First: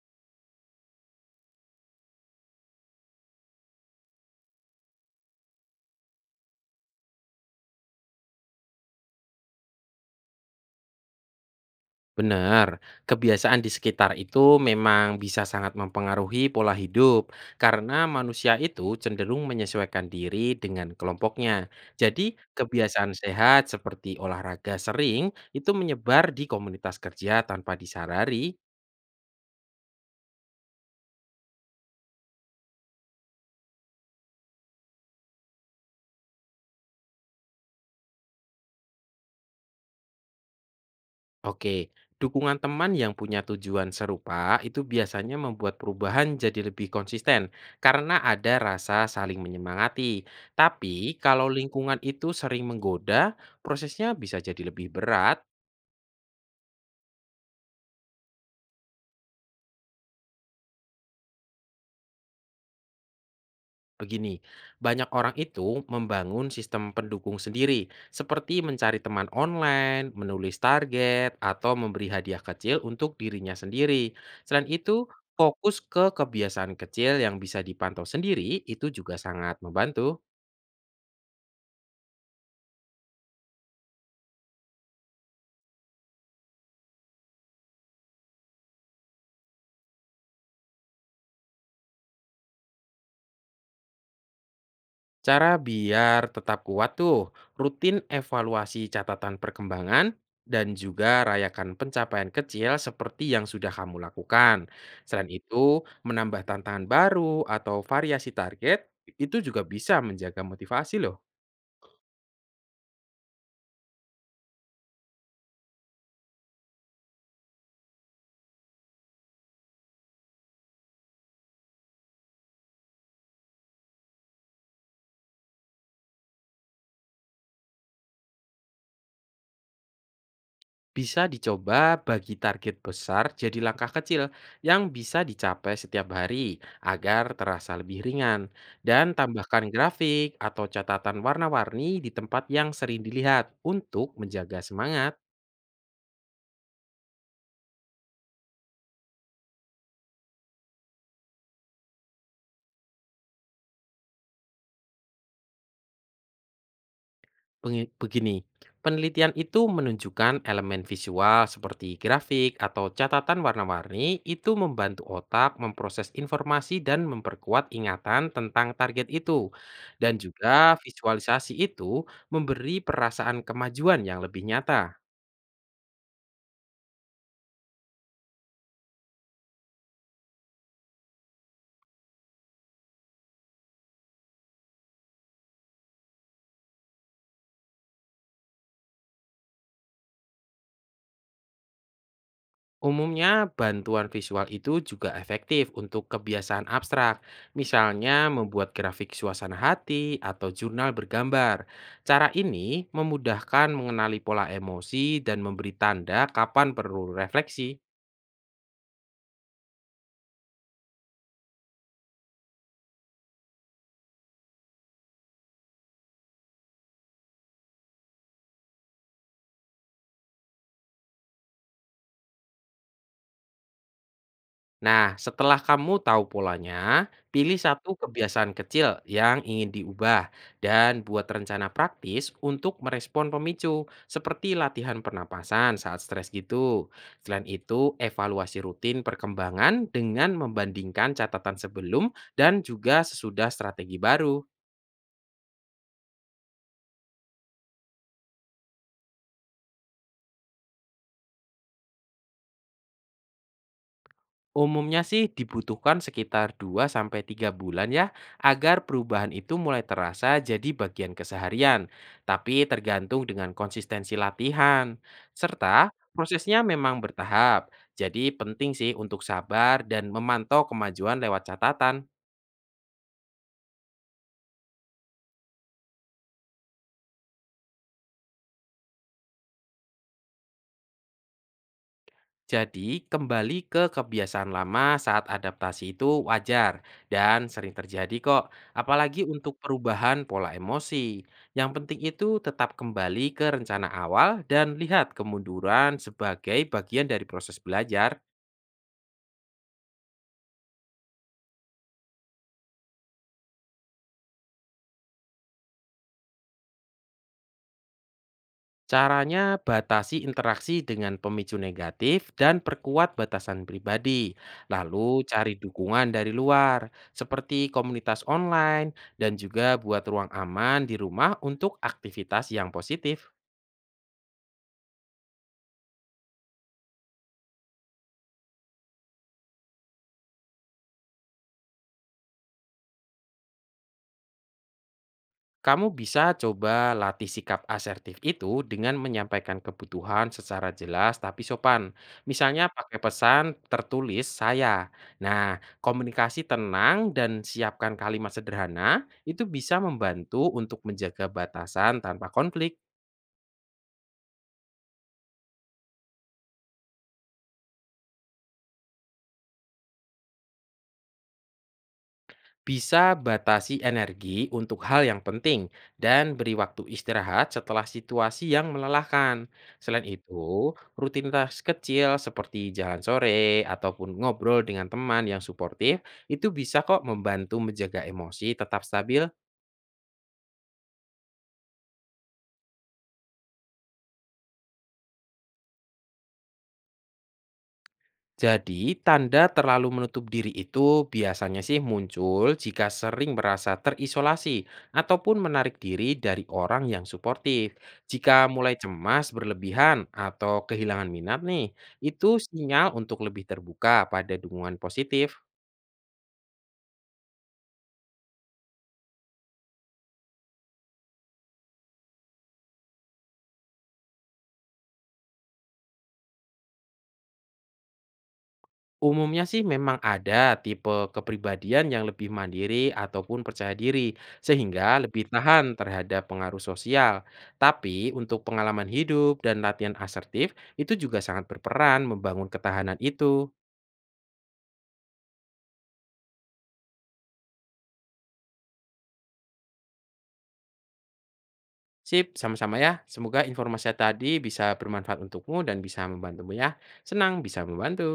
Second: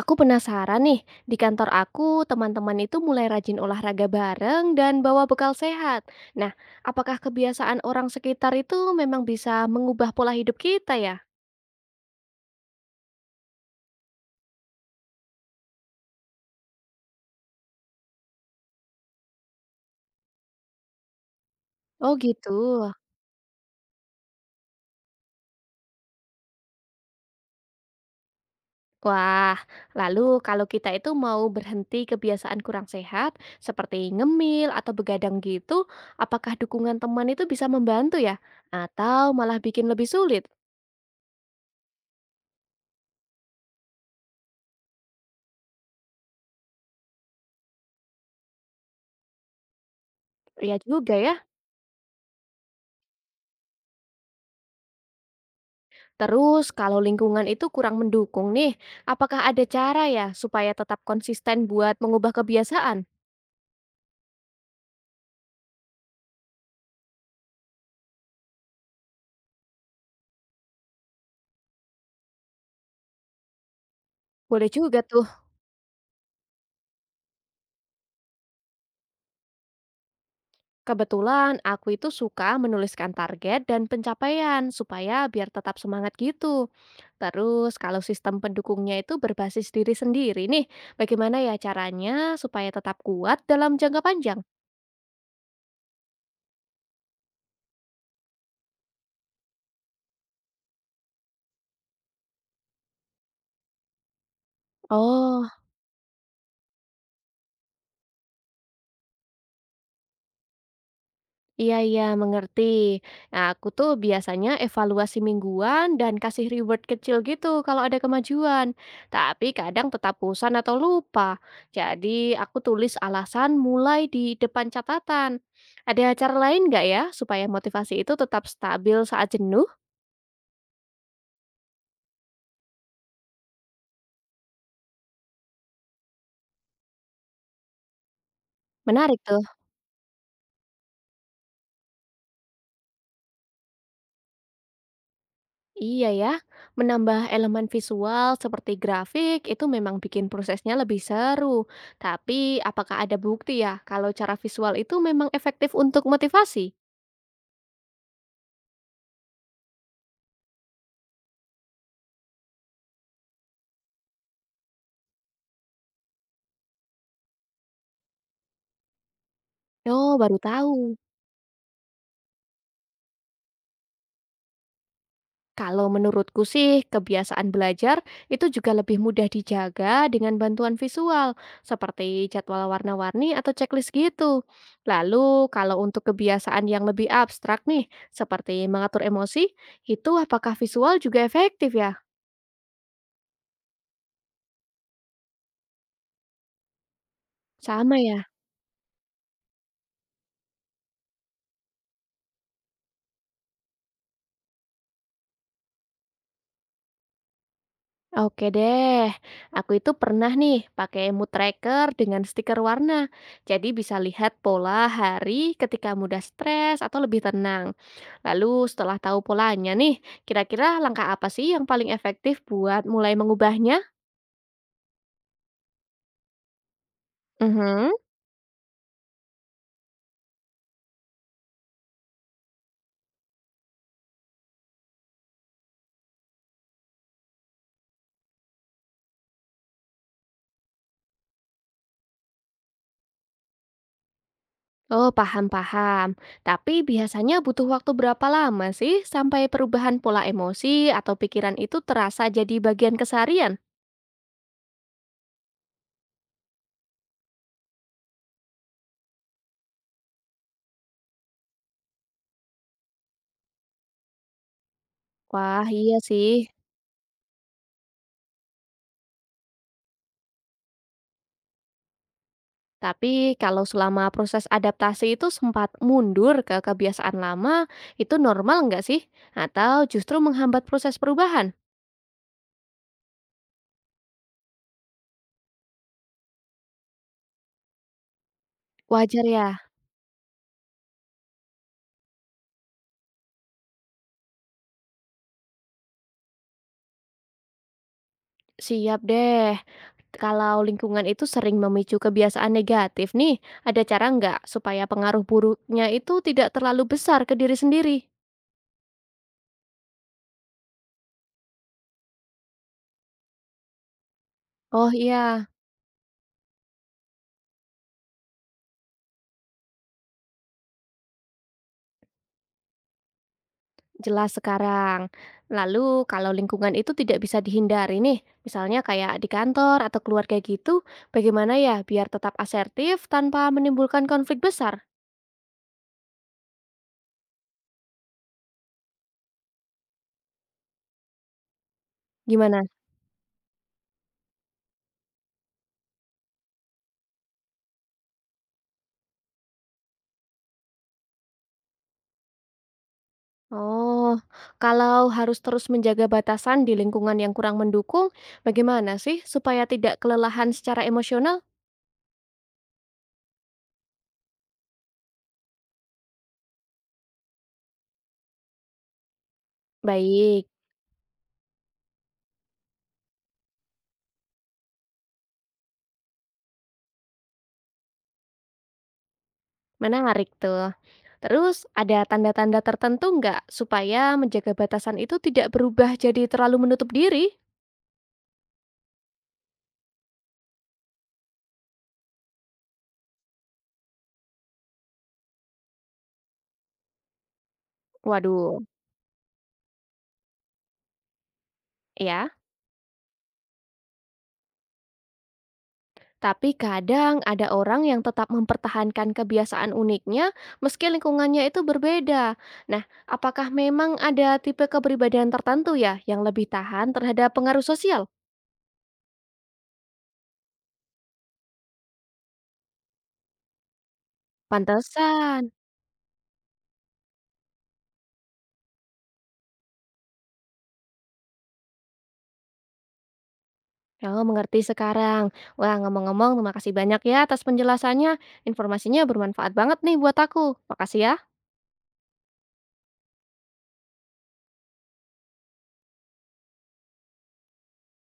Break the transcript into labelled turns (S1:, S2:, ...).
S1: Aku penasaran nih, di kantor aku teman-teman itu mulai rajin olahraga bareng dan bawa bekal sehat. Nah, apakah kebiasaan orang sekitar itu memang bisa mengubah pola hidup kita ya?
S2: Benar, kebiasaan di sekitar itu memang bisa sangat mempengaruhi pola hidup karena manusia itu cenderung menyesuaikan diri dengan kelompoknya.
S1: Oh
S2: Jadi,
S1: gitu.
S2: kebiasaan sehat seperti olahraga sering itu menyebar di komunitas kerja tanpa disadari.
S1: Wah, lalu kalau kita itu mau berhenti kebiasaan kurang sehat, seperti ngemil atau begadang gitu, apakah dukungan teman itu bisa membantu ya? Atau malah bikin lebih sulit?
S2: Oke, dukungan teman yang punya tujuan serupa itu biasanya membuat perubahan jadi lebih konsisten karena ada rasa saling menyemangati.
S1: Ya juga
S2: Tapi
S1: ya.
S2: kalau lingkungan itu sering menggoda, prosesnya bisa jadi lebih berat.
S1: Terus, kalau lingkungan itu kurang mendukung nih, apakah ada cara ya supaya tetap konsisten buat mengubah kebiasaan?
S2: Begini, Banyak orang itu membangun sistem pendukung sendiri, seperti mencari teman online, menulis target, atau memberi hadiah kecil untuk dirinya sendiri. Selain
S1: Boleh juga
S2: itu,
S1: tuh.
S2: fokus ke kebiasaan kecil yang bisa dipantau sendiri itu juga sangat membantu.
S1: Kebetulan aku itu suka menuliskan target dan pencapaian supaya biar tetap semangat gitu. Terus, kalau sistem pendukungnya itu berbasis diri sendiri nih, bagaimana ya caranya supaya tetap kuat dalam jangka panjang?
S2: Cara biar tetap kuat tuh, rutin evaluasi catatan perkembangan dan juga rayakan pencapaian kecil seperti yang sudah kamu lakukan. Selain
S1: Oh,
S2: itu, menambah tantangan baru atau variasi target itu juga bisa menjaga motivasi loh.
S1: iya iya, mengerti. Nah, aku tuh biasanya evaluasi mingguan dan kasih reward kecil gitu kalau ada kemajuan. Tapi kadang tetap bosan atau lupa. Jadi aku tulis alasan mulai di depan catatan. Ada cara lain nggak ya supaya motivasi itu tetap stabil saat jenuh?
S2: Bisa dicoba bagi target besar jadi langkah kecil yang bisa dicapai setiap hari agar terasa lebih ringan. Dan
S1: Menarik tuh.
S2: tambahkan grafik atau catatan warna-warni di tempat yang sering dilihat untuk menjaga semangat.
S1: Iya ya, menambah elemen visual seperti grafik itu memang bikin prosesnya lebih seru. Tapi apakah ada bukti ya kalau cara visual itu memang efektif untuk motivasi?
S2: Pengi- Begini, Penelitian itu menunjukkan elemen visual seperti grafik atau catatan warna-warni itu membantu otak memproses informasi dan memperkuat ingatan tentang target itu.
S1: Oh,
S2: Dan
S1: baru
S2: juga
S1: tahu.
S2: visualisasi itu memberi perasaan kemajuan yang lebih nyata.
S1: Kalau menurutku sih, kebiasaan belajar itu juga lebih mudah dijaga dengan bantuan visual, seperti jadwal warna-warni atau checklist gitu. Lalu, kalau untuk kebiasaan yang lebih abstrak nih, seperti mengatur emosi, itu apakah visual juga efektif ya?
S2: Umumnya, bantuan visual itu juga efektif untuk kebiasaan abstrak,
S1: Sama
S2: misalnya
S1: ya?
S2: membuat grafik suasana hati atau jurnal bergambar. Cara ini memudahkan mengenali pola emosi dan memberi tanda kapan perlu refleksi.
S1: Oke deh, aku itu pernah nih pakai mood tracker dengan stiker warna. Jadi bisa lihat pola hari ketika mudah stres atau lebih tenang. Lalu setelah tahu polanya nih, kira-kira langkah apa sih yang paling efektif buat mulai mengubahnya?
S2: Nah, setelah kamu tahu polanya, pilih
S1: Mhm.
S2: satu kebiasaan kecil yang ingin diubah dan buat rencana praktis untuk merespon pemicu, seperti latihan pernapasan saat stres gitu. Selain itu, evaluasi rutin perkembangan dengan membandingkan catatan sebelum dan juga sesudah strategi baru.
S1: Oh, paham-paham. Tapi biasanya butuh waktu berapa lama sih sampai perubahan pola emosi atau pikiran itu terasa jadi bagian keseharian?
S2: Umumnya sih dibutuhkan sekitar 2 sampai 3 bulan ya agar perubahan itu mulai terasa jadi bagian keseharian, tapi tergantung dengan konsistensi latihan.
S1: Wah,
S2: Serta
S1: iya sih.
S2: prosesnya memang bertahap. Jadi penting sih untuk sabar dan memantau kemajuan lewat catatan.
S1: Tapi kalau selama proses adaptasi itu sempat mundur ke kebiasaan lama, itu normal nggak sih? Atau justru menghambat proses perubahan?
S2: Jadi, kembali ke kebiasaan lama saat adaptasi itu wajar dan sering terjadi kok, apalagi
S1: Wajar ya?
S2: untuk perubahan pola emosi. Yang penting itu tetap kembali ke rencana awal dan lihat kemunduran sebagai bagian dari proses belajar.
S1: Siap deh. Kalau lingkungan itu sering memicu kebiasaan negatif nih, ada cara nggak supaya pengaruh buruknya itu tidak terlalu besar ke diri sendiri?
S2: Caranya batasi interaksi dengan pemicu negatif dan perkuat batasan pribadi.
S1: Oh
S2: Lalu
S1: iya.
S2: cari dukungan dari luar, seperti komunitas online dan juga buat ruang aman di rumah untuk aktivitas yang positif.
S1: Jelas sekarang. Lalu kalau lingkungan itu tidak bisa dihindari nih, misalnya kayak di kantor atau keluarga gitu, bagaimana ya biar tetap asertif tanpa menimbulkan konflik besar?
S2: Kamu bisa coba latih sikap asertif itu dengan menyampaikan kebutuhan secara jelas tapi sopan.
S1: Gimana?
S2: Misalnya pakai pesan tertulis saya. Nah, komunikasi tenang dan siapkan kalimat sederhana itu bisa membantu untuk menjaga batasan tanpa konflik.
S1: Oh, kalau harus terus menjaga batasan di lingkungan yang kurang mendukung, bagaimana sih supaya tidak kelelahan secara emosional?
S2: Bisa batasi energi untuk hal yang penting dan beri waktu istirahat setelah situasi yang melelahkan. Selain
S1: Baik,
S2: itu, rutinitas kecil seperti jalan sore ataupun ngobrol dengan teman yang suportif itu bisa kok membantu menjaga emosi tetap stabil.
S1: menarik tuh. Terus ada tanda-tanda tertentu nggak supaya menjaga batasan itu tidak berubah jadi terlalu menutup diri?
S2: Jadi, tanda terlalu menutup diri itu biasanya sih muncul jika sering merasa terisolasi ataupun menarik diri dari orang yang suportif. Jika
S1: Waduh,
S2: mulai cemas berlebihan atau kehilangan minat nih,
S1: ya.
S2: itu sinyal untuk lebih terbuka pada dukungan positif.
S1: Tapi kadang ada orang yang tetap mempertahankan kebiasaan uniknya meski lingkungannya itu berbeda. Nah, apakah memang ada tipe kepribadian tertentu ya yang lebih tahan terhadap pengaruh sosial?
S2: Umumnya sih memang ada tipe kepribadian yang lebih mandiri ataupun percaya diri, sehingga lebih
S1: Pantesan.
S2: tahan terhadap pengaruh sosial. Tapi untuk pengalaman hidup dan latihan asertif, itu juga sangat berperan membangun ketahanan itu.
S1: Oh, mengerti sekarang. Wah, ngomong-ngomong, terima kasih banyak ya atas penjelasannya. Informasinya bermanfaat banget nih buat aku. Makasih ya.
S2: Sip, sama-sama ya. Semoga informasi tadi bisa bermanfaat untukmu dan bisa membantumu ya. Senang bisa membantu.